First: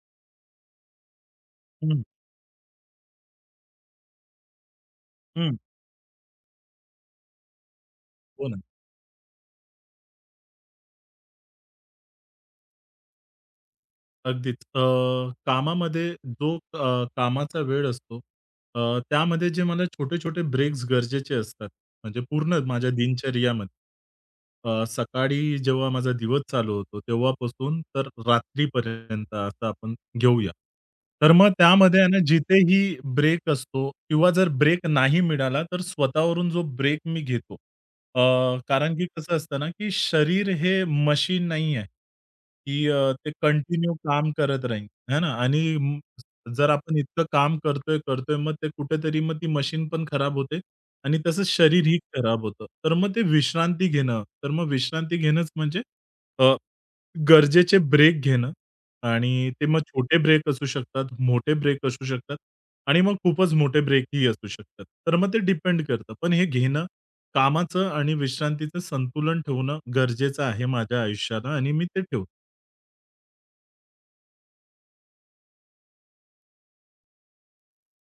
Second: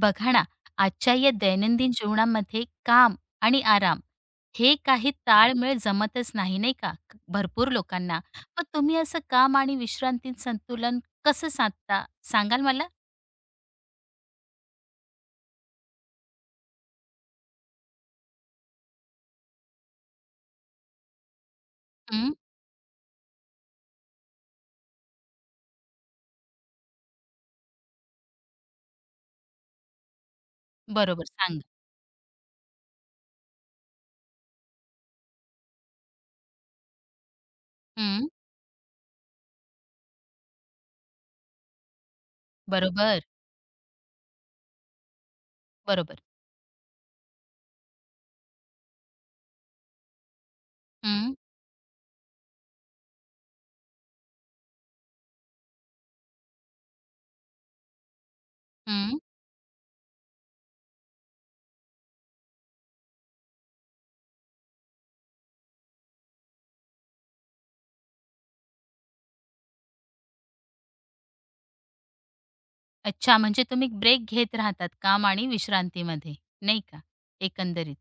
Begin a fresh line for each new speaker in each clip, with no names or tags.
बघा ना, आजच्या या दैनंदिन
हं,
जीवनामध्ये काम आणि आराम हे काही
हं.
ताळमेळ जमतच नाही, नाही का? भरपूर लोकांना.
हो ना.
मग तुम्ही असं काम आणि विश्रांतीत संतुलन कसं साधता सांगाल मला?
अगदीच. कामामध्ये जो कामाचा वेळ असतो, त्यामध्ये जे मला छोटे-छोटे ब्रेक्स गरजेचे असतात. म्हणजे
हं,
पूर्ण माझ्या दिनचर्यामध्ये. सकाळी जेव्हा माझा दिवस चालू होतो तेव्हापासून तर रात्रीपर्यंत असं आपण घेऊया.
बरोबर
तर मग
सांगा.
त्यामध्ये आहे ना जिथेही ब्रेक असतो किंवा जर ब्रेक नाही मिळाला तर स्वतःवरून जो ब्रेक मी घेतो. अ,
हं,
कारण की कसं असतं ना, की शरीर हे मशीन नाही आहे, की
बरोबर,
ते कंटिन्यू काम करत राहील, है ना? आणि म
बरोबर.
जर आपण इतकं काम करतोय, मग ते कुठेतरी मग ती मशीन पण खराब होते आणि
हं,
तसंच शरीरही खराब होतं. तर मग ते विश्रांती घेणं, तर मग विश्रांती घेणंच म्हणजे गरजेचे ब्रेक घेणं
हं.
आणि ते मग छोटे ब्रेक असू शकतात, मोठे ब्रेक असू शकतात आणि मग खूपच मोठे ब्रेकही असू शकतात. तर मग ते डिपेंड करतं. पण हे घेणं, कामाचं आणि विश्रांतीचं संतुलन ठेवणं गरजेचं आहे माझ्या आयुष्याला आणि मी ते ठेवतो.
अच्छा म्हणजे तुम्ही ब्रेक घेत राहतात काम आणि विश्रांतीमध्ये, नाही का? एकंदरीत.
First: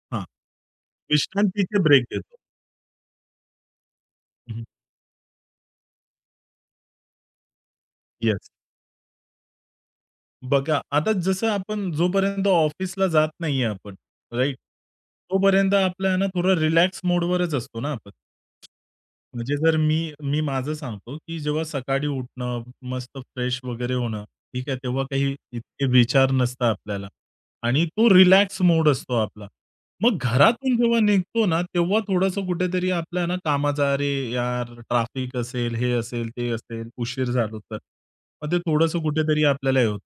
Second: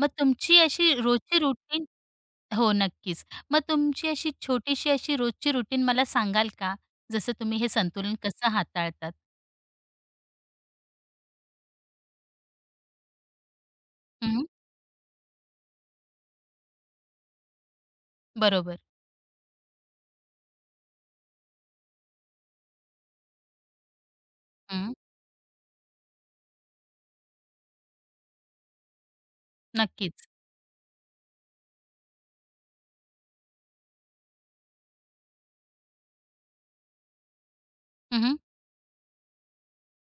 मग
हां,
तुमची अशी रोजची
विश्रांतीचे
रुटीन
ब्रेक घेतो.
हो, नक्कीच. मग तुमची अशी
हं.
छोटीशी अशी रोजची रुटीन मला सांगाल का? जसं तुम्ही हे संतुलन
येस.
कसं हाताळतात?
बघा, आता जसं आपण जोपर्यंत ऑफिसला जात नाहीये आपण,
हं,
राइट? तोपर्यंत आपला ना थोडं रिलॅक्स मोडवरच असतो ना आपण.
बरोबर.
म्हणजे जर मी मी माझं सांगतो, की जेव्हा सकाळी उठणं, मस्त फ्रेश वगैरे होणं, ठीक आहे.
हं,
तेव्हा काही इतके विचार नसतात आपल्याला आणि तो रिलॅक्स मोड असतो आपला. मग
नक्कीच.
घरातून जेव्हा निघतो ना, तेव्हा थोडंसं कुठेतरी आपल्या ना कामाचा, "अरे यार, ट्राफिक असेल, हे असेल, ते असेल, उशीर झालो तर."
हं, हं.
मग ते थोडंसं कुठेतरी आपल्याला हे होतं.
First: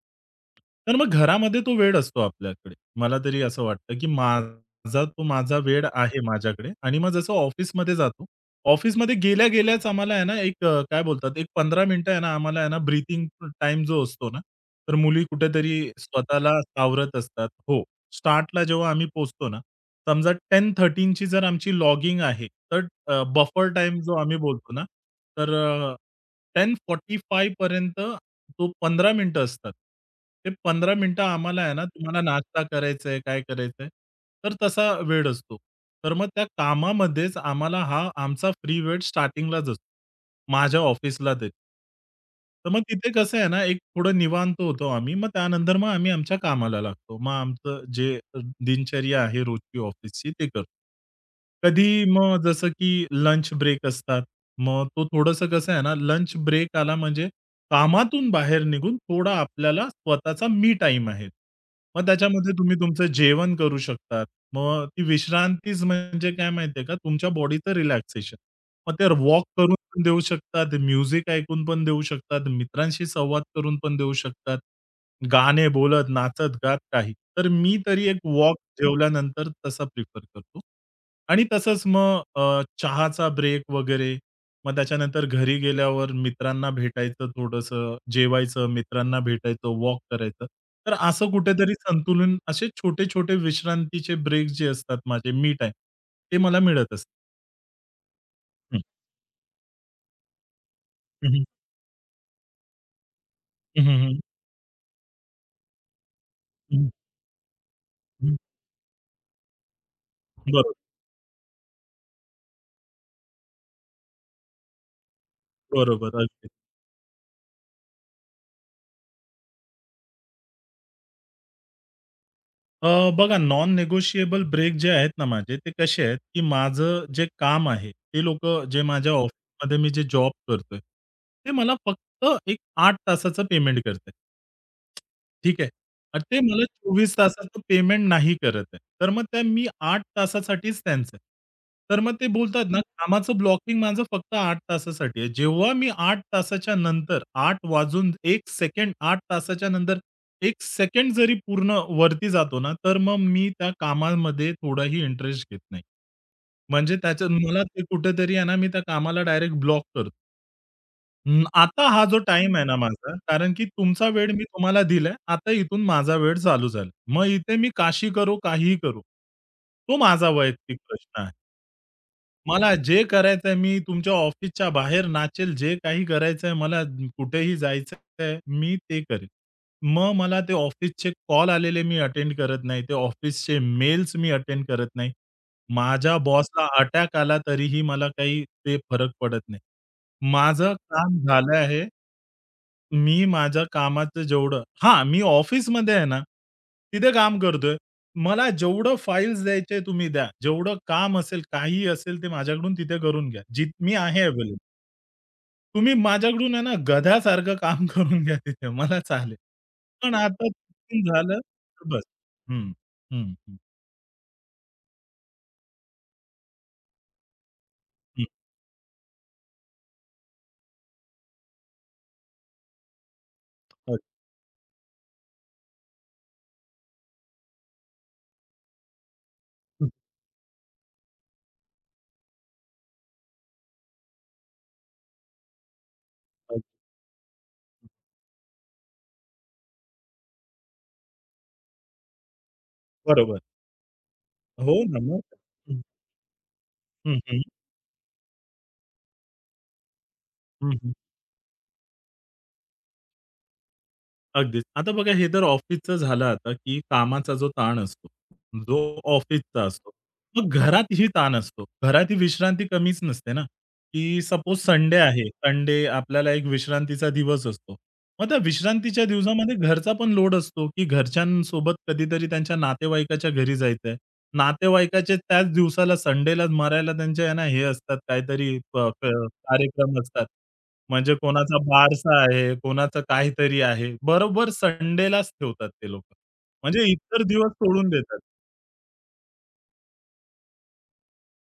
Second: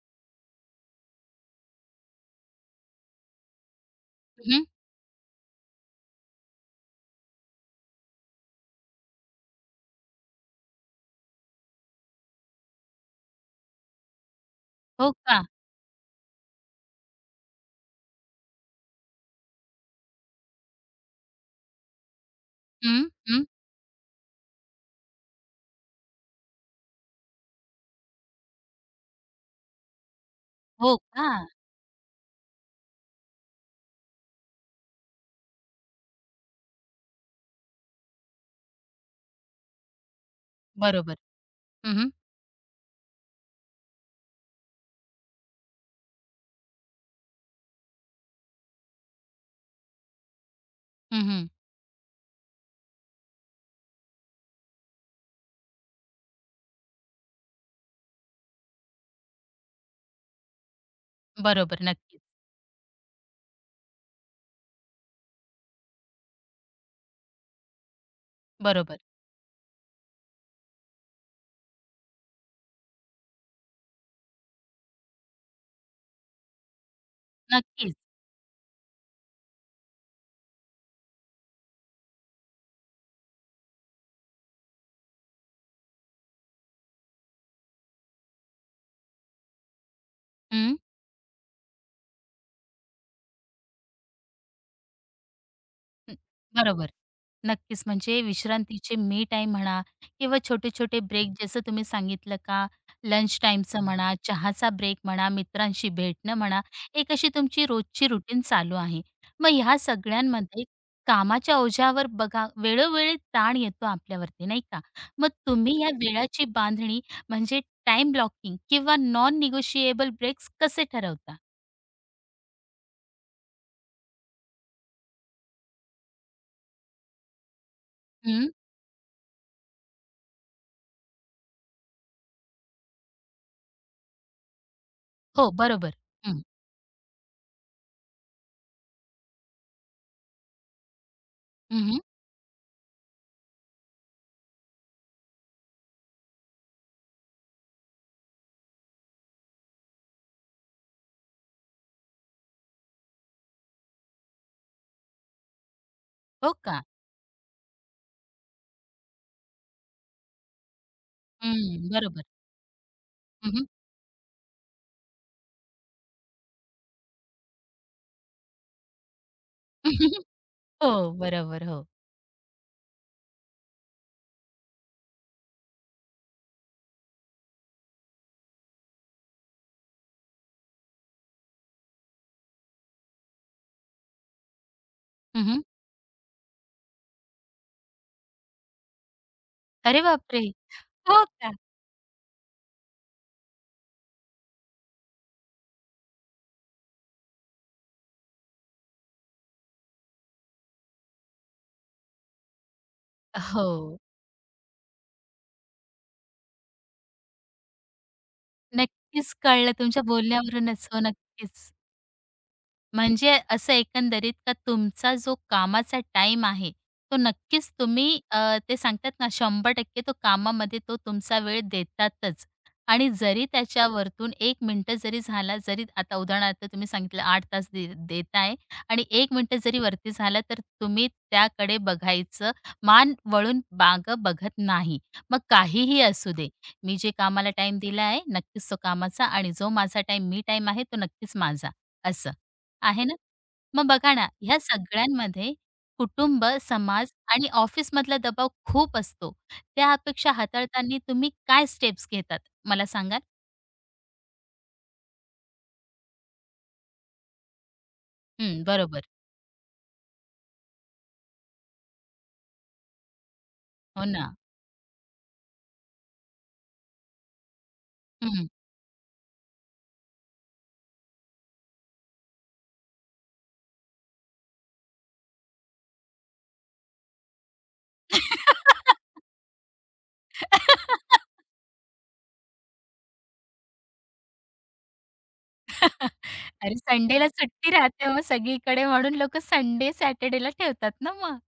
तर मग घरामध्ये तो वेळ असतो आपल्याकडे. मला तरी असं वाटतं, की माझा तो माझा वेळ आहे माझ्याकडे आणि मग जसं ऑफिसमध्ये जातो ऑफिसमध्ये गेल्या गेल्याच आम्हाला आहे ना, एक काय बोलतात, एक 15 मिनिटं आहे ना, आम्हाला आहे ना, ब्रीथिंग टाइम जो असतो ना, तर
हो
मुली
का?
कुठेतरी स्वतःला सावरत असतात. हो. स्टार्टला जेव्हा आम्ही पोहोचतो ना, समजा 10:13 ची जर आमची लॉगिंग आहे,
हं,
तर
हं.
बफर टाइम जो आम्ही बोलतो ना, तर 10:45 पर्यंत जो 15 मिनिटं असतात, ते 15
हो
मिनिटं
का?
आम्हाला आहे ना, तुम्हाला नाश्ता करायचा आहे, काय करायचं आहे, तर तसा वेळ असतो. तर मग त्या कामामध्येच आम्हाला हा आमचा फ्री वेळ स्टार्टिंगलाच असतो. माझ्या
बरोबर.
ऑफिसला तरी.
हं.
तर मग तिथे कसं आहे ना, एक थोडं निवांत होतो आम्ही. मग त्यानंतर मग आम्ही आमच्या कामाला लागतो. मग आमचं जे दिनचर्या आहे रोजची ऑफिसची ते करतो.
हं, हं.
कधी मग जसं की लंच ब्रेक असतात. मग तो थोडंसं कसं आहे ना, लंच ब्रेक आला म्हणजे कामातून बाहेर निघून थोडा आपल्याला स्वतःचा मी टाईम आहे.
बरोबर,
मग
नक्कीच.
त्याच्यामध्ये तुम्ही तुमचं जेवण करू शकतात. मग ती विश्रांतीच म्हणजे काय माहिती का, तुमच्या बॉडीचं रिलॅक्सेशन. मग
बरोबर.
ते वॉक करून पण देऊ शकतात, म्युझिक ऐकून पण देऊ शकतात, मित्रांशी संवाद करून पण देऊ शकतात. गाणे बोलत, नाचत-गात काही. तर मी
नक्कीच.
तरी एक वॉक जेवल्यानंतर तसा प्रिफर करतो. आणि तसंच मग चहाचा ब्रेक वगैरे. मग त्याच्यानंतर घरी गेल्यावर मित्रांना भेटायचं थोडंसं, जेवायचं, मित्रांना भेटायचं, वॉक करायचं.
हं,
तर असं कुठेतरी संतुलन असे छोटे-छोटे विश्रांतीचे ब्रेक जे असतात माझे, मी टाईम
हं.
ते मला
बरोबर.
मिळत असतात.
नक्कीच. म्हणजे विश्रांतीचे मी टाईम म्हणा किंवा छोटे-छोटे ब्रेक
हं.
जसं तुम्ही सांगितलं का लंच टाईमचं
हं,
हं.
हं,
म्हणा,
हं.
चहाचा ब्रेक म्हणा, मित्रांशी भेटणं म्हणा,
हं,
एक अशी तुमची रोजची
हं.
रुटीन चालू आहे. मग ह्या सगळ्यांमध्ये
बरोबर,
कामाच्या ओझ्यावर बघा वेळोवेळी ताण येतो आपल्यावरती नाही का? मग तुम्ही या
बरोबर.
वेळाची
अगदी.
बांधणी म्हणजे टाईम ब्लॉकिंग किंवा नॉन निगोशिएबल ब्रेक्स कसे ठरवता?
अ, बघा नॉन नेगोशिएबल ब्रेक जे आहेत ना माझे, ते कसे आहेत, की माझं जे काम आहे, ते
हं.
लोकं जे माझ्या ऑफिसमध्ये मी जे जॉब करतोय, ते मला फक्त एक 8 तासाचं पेमेंट करतायत.
हो,
ठीक आहे.
बरोबर.
आणि ते
हं.
मला 24 तासाचं पेमेंट नाही करत आहे. तर मग त्या मी 8 तासासाठीच त्यांचं आहे.
हं,
तर मग ते बोलतात ना, कामाचं ब्लॉकिंग माझं फक्त 8 तासासाठी आहे. जेव्हा मी 8 तासाच्या नंतर 8 वाजून 1 सेकंड 8 तासाच्या नंतर 1 सेकंड जरी पूर्ण वरती जातो ना, तर मग मी त्या कामामध्ये थोडाही इंटरेस्ट घेत नाही.
हो का?
म्हणजे त्याच्यात मला ते कुठेतरी आहे ना, मी त्या कामाला डायरेक्ट ब्लॉक करतो. अं, आता
हं,
हा जो
बरोबर.
टाईम आहे ना माझा, कारण की
हं.
तुमचा वेळ मी तुम्हाला दिलाय. आता इथून माझा वेळ चालू झाला. मग इथे मी काशी करू, काहीही करू. तो माझा वैयक्तिक
हो,
प्रश्न आहे.
बरोबर. हो.
मला जे करायचंय मी तुमच्या ऑफिसच्या बाहेर नाचेल, जे काही करायचंय मला कुठेही जायचंय, मी ते करेल. मग मला ते ऑफिसचे कॉल आलेले मी अटेंड करत नाही. ते ऑफिसचे मेल्स मी अटेंड करत नाही.
हं, हं.
माझ्या बॉसला अटॅक आला तरीही मला काही ते फरक पडत नाही.
अरे बापरे!
माझं काम
हो का?
झालं आहे. मी माझ्या कामाचं जेवढं हां, मी ऑफिसमध्ये आहे ना, तिथे काम करतोय. मला जेवढं फाइल्स द्यायचे तुम्ही द्या. जेवढं काम असेल, काहीही असेल ते माझ्याकडून तिथे करून घ्या.
हो.
जी मी आहे अवेलेबल. तुम्ही माझ्याकडून आहे ना, गध्यासारखं काम करून घ्या तिथे मला चालेल.
नक्कीच कळलं तुमच्या
पण आता
बोलण्यावरूनच. हो,
चुकून झालं
नक्कीच.
तर बस. हं, हं,
म्हणजे
हं,
असं एकंदरीत का तुमचा जो कामाचा टाइम आहे, तो नक्कीच तुम्ही
हं.
ते सांगतात ना 100% तो कामामध्ये तो तुमचा वेळ देतातच. आणि जरी त्याच्यावरतून एक मिनिटं जरी झाला, जरी आता उदाहरणार्थ तुम्ही सांगितलं 8 तास देताय आणि 1 मिनिटं जरी वरती झाला, तर तुम्ही त्याकडे बघायचं, मान वळून मागं बघत नाही. मग काहीही असू दे, मी जे कामाला टाईम दिला आहे, नक्कीच तो कामाचा आणि जो माझा टाईम मी टाईम आहे, तो नक्कीच माझा, असं. आहे ना.
बरोबर.
मग बघा ना, ह्या
हो ना मग.
सगळ्यांमध्ये
हं,
कुटुंब, समाज
हं.
आणि ऑफिसमधला दबाव खूप असतो. त्या अपेक्षा
हं,
हाताळताना तुम्ही काय स्टेप्स घेतात मला सांगाल?
अगदीच. आता बघा हे तर ऑफिसचं झालं आता, की कामाचा जो ताण असतो,
हं,
जो
बरोबर.
ऑफिसचा असतो. मग घरातही ताण असतो. घरात ही विश्रांती कमीच नसते ना,
हो
की
ना.
सपोज संडे आहे. संडे आपल्याला एक विश्रांतीचा दिवस असतो. मग त्या
हं.
विश्रांतीच्या दिवसामध्ये घरचा पण लोड असतो, की घरच्यांसोबत कधीतरी त्यांच्या नातेवाईकाच्या घरी जायचंय. नातेवाईकाचे त्याच दिवसाला संडेला मरायला त्यांच्या आहे ना हे असतात काहीतरी प प कार्यक्रम असतात. म्हणजे कोणाचा बारसा आहे, कोणाचं काहीतरी आहे. बरोबर संडेलाच ठेवतात ते लोकं.
अरे,
म्हणजे इतर
संडेला
दिवस
सुट्टी
सोडून
राहते
देतात.
मग सगळीकडे म्हणून लोकं संडे, सॅटर्डेला ठेवतात ना मग.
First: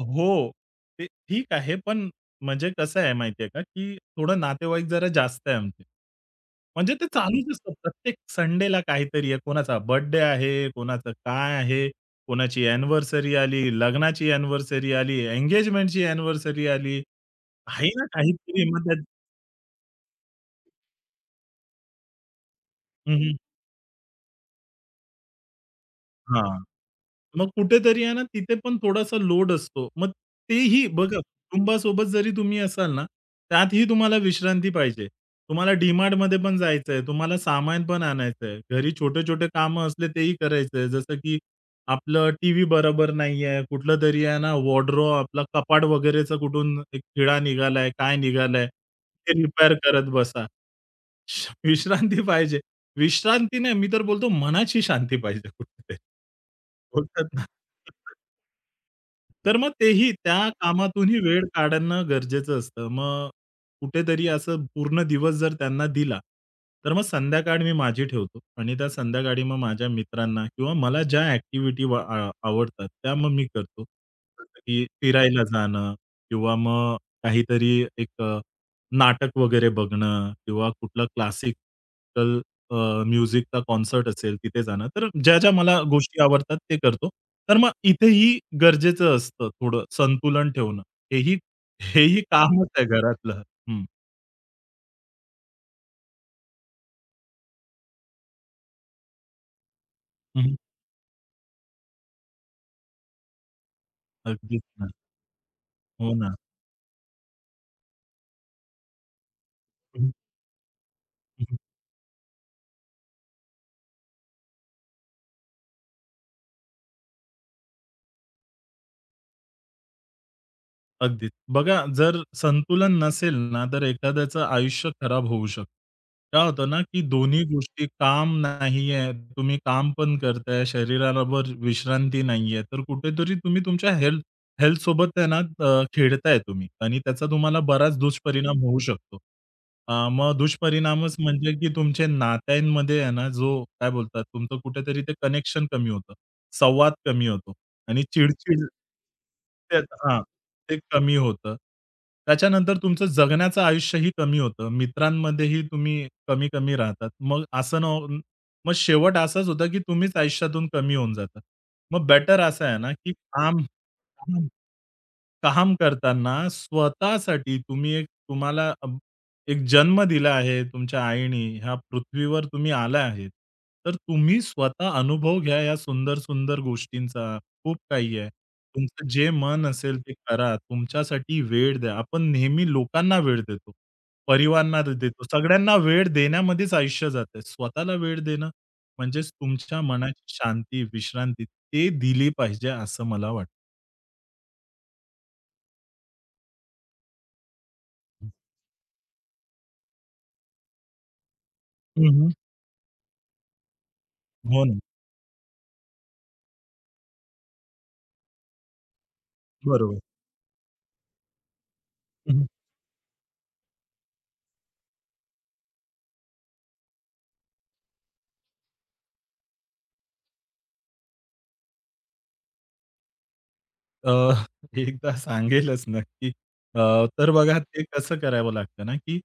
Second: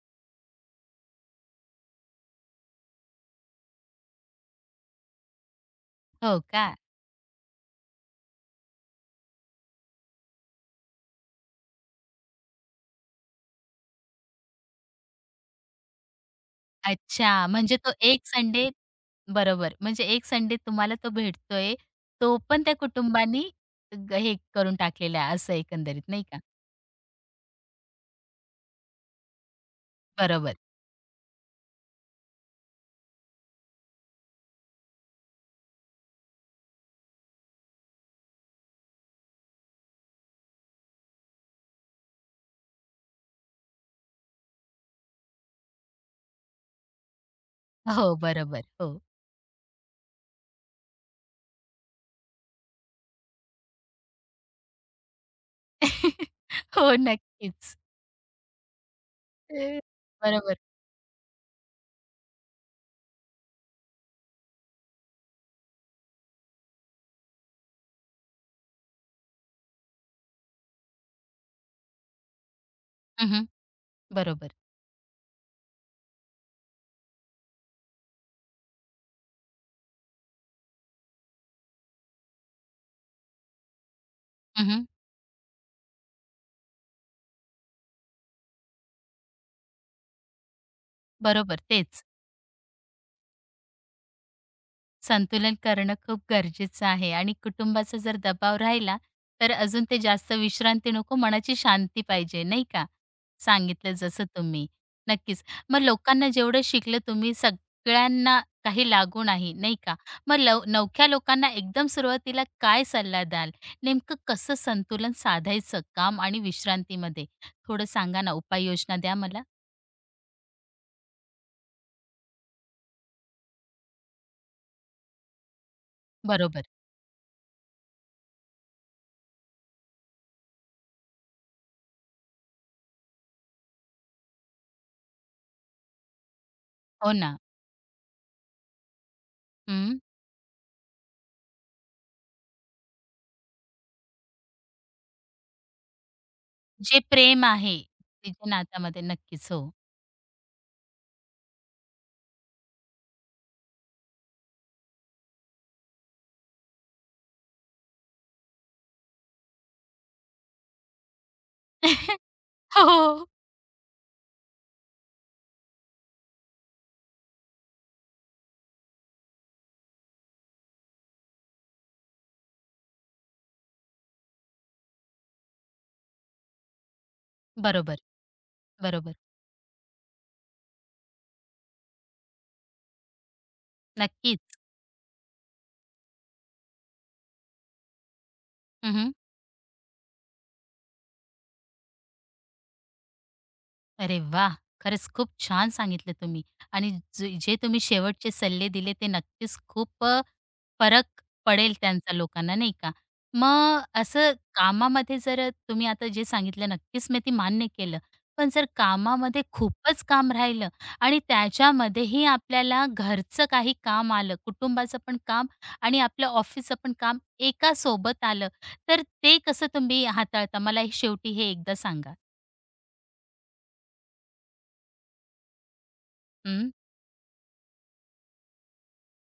हो. ते ठीक आहे, पण म्हणजे कसं आहे माहिती का, की थोडं नातेवाईक जरा जास्त आहे आमचे.
हो का?
म्हणजे ते चालूच असतं. प्रत्येक संडेला काहीतरी आहे. कोणाचा बर्थडे आहे, कोणाचं काय आहे, कोणाची अॅनिव्हर्सरी आली, लग्नाची अॅनिव्हर्सरी आली, एंगेजमेंटची अॅनिव्हर्सरी आली.
अच्छा, म्हणजे
काही
तो
ना
एक संडे
काहीतरी मग त्यात
बरोबर. म्हणजे एक संडे तुम्हाला तो भेटतोय, तो पण त्या
हं.
कुटुंबानी ग हे करून टाकलेला आहे असं एकंदरीत नाही का?
मग कुठेतरी आहे ना, तिथे पण थोडासा लोड असतो. मग
बरोबर.
तेही बघा, कुटुंबासोबत जरी तुम्ही असाल ना, त्यातही तुम्हाला विश्रांती पाहिजे. तुम्हाला डी-मार्टमध्ये पण जायचंय, तुम्हाला सामान पण आणायचंय. घरी छोटे-छोटे कामं असले तेही करायचंय. जसं की आपलं टीव्ही बरोबर नाहीये, कुठलंतरी आहे ना, वॉर्डरोब आपला कपाट वगैरेचा कुठून एक खिळा निघालाय, काय
हो, बरोबर.
निघालाय,
हो.
ते रिपेअर करत बसा. विश्रांती पाहिजे. विश्रांती नाही, मी तर बोलतो मनाची शांती पाहिजे कुठेतरी.
हो,
बोलतात ना.
नक्कीच.
तर मग
अ,
तेही त्या
बरोबर.
कामातूनही वेळ काढणं गरजेचं असतं. मग कुठेतरी असं पूर्ण दिवस जर त्यांना दिला, तर मग संध्याकाळ मी माझी ठेवतो आणि त्या संध्याकाळी मग माझ्या मित्रांना किंवा मला ज्या ॲक्टिव्हिटी आवडतात त्या मग मी
हं,
करतो.
बरोबर.
जसं की फिरायला जाणं किंवा मग काहीतरी एक नाटक वगैरे बघणं किंवा कुठलं क्लासिकल अ, म्युझिकचा कॉन्सर्ट असेल तिथे
हं,
जाणं. तर ज्या-ज्या मला गोष्टी आवडतात ते करतो. तर मग इथेही गरजेचं असतं थोडं संतुलन ठेवणं. हेही
बरोबर तेच.
हेही कामच आहे घरातलं. हं.
संतुलन करणं खूप गरजेचं आहे आणि कुटुंबाचा जर दबाव राहिला, तर अजून ते जास्त
हं,
विश्रांती नको, मनाची शांती पाहिजे, नाही का? सांगितलं जसं
अगदीच
तुम्ही.
ना.
नक्कीच. मग
हो
लोकांना
ना.
जेवढं शिकलं तुम्ही सगळ्यांना काही लागू नाही, नाही का?
हं,
मग नवख्या लोकांना
हं.
एकदम सुरुवातीला काय सल्ला द्याल? नेमकं कसं संतुलन साधायचं काम आणि विश्रांतीमध्ये? थोडं सांगा ना, उपाययोजना द्या मला.
अगदीच. बघा जर संतुलन नसेल ना, तर एखाद्याचं आयुष्य खराब होऊ शकतं. काय
बरोबर.
होतं ना, की दोन्ही गोष्टी काम नाहीये, तुम्ही काम पण करताय, शरीराबरोबर विश्रांती नाहीये, तर कुठेतरी तुम्ही तुमच्या हेल्थसोबत आहे ना खेळताय तुम्ही आणि
हो
त्याचा
ना.
तुम्हाला बराच दुष्परिणाम होऊ शकतो.
हं.
मग दुष्परिणामच म्हणजे की तुमच्या नात्यांमध्ये आहे ना, जो काय बोलतात तुमचं कुठेतरी ते कनेक्शन कमी होतं, संवाद
जे
कमी
प्रेम
होतो.
आहे,
आणि
तिच्या
चिडचिड
नात्यामध्ये. नक्कीच, हो.
ते हां, ते कमी होतं. त्याच्यानंतर तुमचं जगण्याचं आयुष्यही कमी होतं. मित्रांमध्येही तुम्ही कमी-कमी राहतात. मग असं न होऊन मग शेवट असाच होता, की तुम्हीच आयुष्यातून कमी होऊन जाता. मग बेटर असं आहे ना, की
हो,
काम काम काम करताना स्वतःसाठी तुम्ही एक तुम्हाला एक जन्म दिला आहे तुमच्या आईने. ह्या पृथ्वीवर तुम्ही आला आहेत. तर तुम्ही स्वतः अनुभव घ्या या सुंदर-सुंदर गोष्टींचा. खूप
बरोबर,
काही आहे. तुमचं
बरोबर.
जे मन असेल ते करा. तुमच्यासाठी वेळ द्या. आपण नेहमी लोकांना वेळ देतो.
नक्कीच.
परिवारांना देतो. सगळ्यांना वेळ देण्यामध्येच आयुष्य जातंय. स्वतःला वेळ देणं
हं, हं.
म्हणजेच तुमच्या मनाची शांती, विश्रांती ते दिली पाहिजे असं मला वाटतं.
अरे वाह! खरंच खूप छान सांगितलं तुम्ही आणि जे जे तुम्ही शेवटचे सल्ले दिले ते नक्कीच खूप फरक पडेल त्यांचा
हं,
लोकांना, नाही का? मग असं
हो ना.
कामामध्ये जर तुम्ही आता जे सांगितलं नक्कीच मी ते मान्य केलं. पण जर कामामध्ये
बरोबर.
खूपच काम राहिलं आणि त्याच्यामध्येही आपल्याला घरचं काही काम आलं, कुटुंबाचं पण काम आणि आपलं ऑफिसचं पण काम एका सोबत आलं, तर ते कसं तुम्ही हाताळता? मला हे शेवटी हे एकदा सांगा?
अ, एकदा सांगेलच नक्की.
हं.
तर बघा ते कसं करावं लागतं ना, की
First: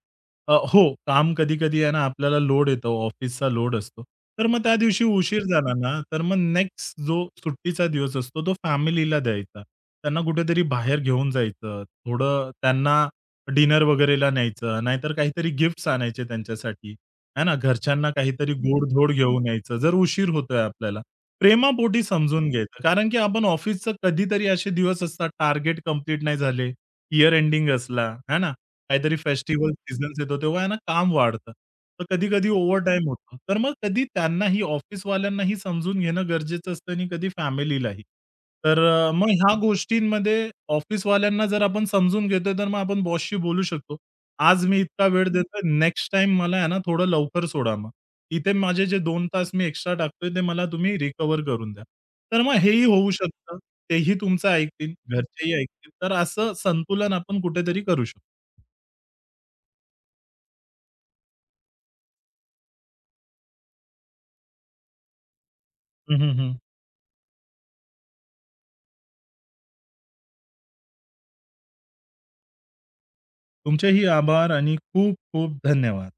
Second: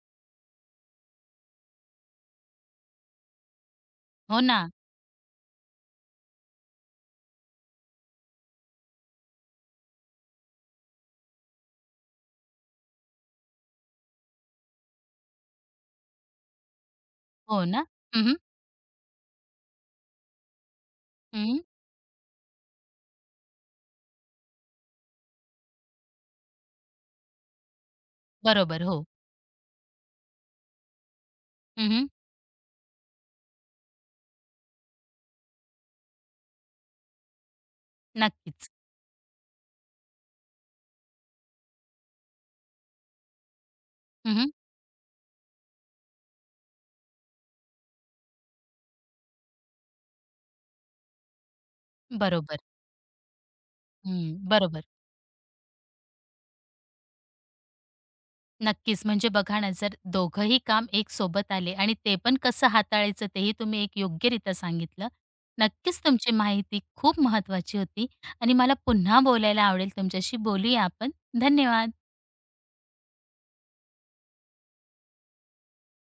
हो, काम कधी-कधी आहे ना आपल्याला लोड येतो, ऑफिसचा लोड असतो.
हो
तर मग
ना.
त्या दिवशी उशीर झाला ना, तर मग नेक्स्ट जो सुट्टीचा दिवस असतो तो फॅमिलीला द्यायचा. त्यांना कुठेतरी बाहेर घेऊन जायचं, थोडं त्यांना डिनर वगैरेला न्यायचं, नाहीतर काहीतरी गिफ्ट्स आणायचे त्यांच्यासाठी, आहे ना.
हो ना.
घरच्यांना
हं, हं.
काहीतरी गोड-धोड घेऊन यायचं, जर उशीर होतोय आपल्याला. प्रेमापोटी समजून घ्यायचं. कारण की आपण ऑफिसचं कधीतरी असे दिवस असतात टार्गेट कंप्लीट नाही झाले. इयर एंडिंग असला, है ना?
बरोबर. हो.
काहीतरी फेस्टिवल सीझन्स येतो तेव्हा आहे ना काम वाढतं. तर
हं,
कधी-कधी ओव्हरटाईम होतो. तर मग कधी त्यांनाही ऑफिसवाल्यांनाही समजून घेणं गरजेचं असतं आणि कधी फॅमिलीलाही.
नक्कीच.
तर मग ह्या गोष्टींमध्ये ऑफिसवाल्यांना जर आपण समजून घेतोय, तर मग आपण बॉसशी बोलू शकतो.
हं,
आज मी इतका वेळ देतोय, नेक्स्ट टाईम मला आहे ना थोडं लवकर सोडा इथे माझे जे 2 तास मी एक्स्ट्रा टाकतोय ते मला तुम्ही रिकव्हर करून द्या. तर मग
बरोबर.
हेही होऊ शकतं. तेही
हं.
तुमचं
बरोबर.
ऐकतील, घरचेही ऐकतील. तर असं संतुलन आपण कुठेतरी करू शकतो.
नक्कीच. म्हणजे बघा ना, जर दोघंही काम एक सोबत आले आणि ते पण कसं हाताळायचं तेही तुम्ही एक योग्यरित्या सांगितलं. नक्कीच
हं,
तुमची
हं, हं.
माहिती खूप महत्वाची होती आणि मला पुन्हा बोलायला आवडेल तुमच्याशी. बोलूया आपण. धन्यवाद.
तुमचेही आभार आणि खूप खूप धन्यवाद.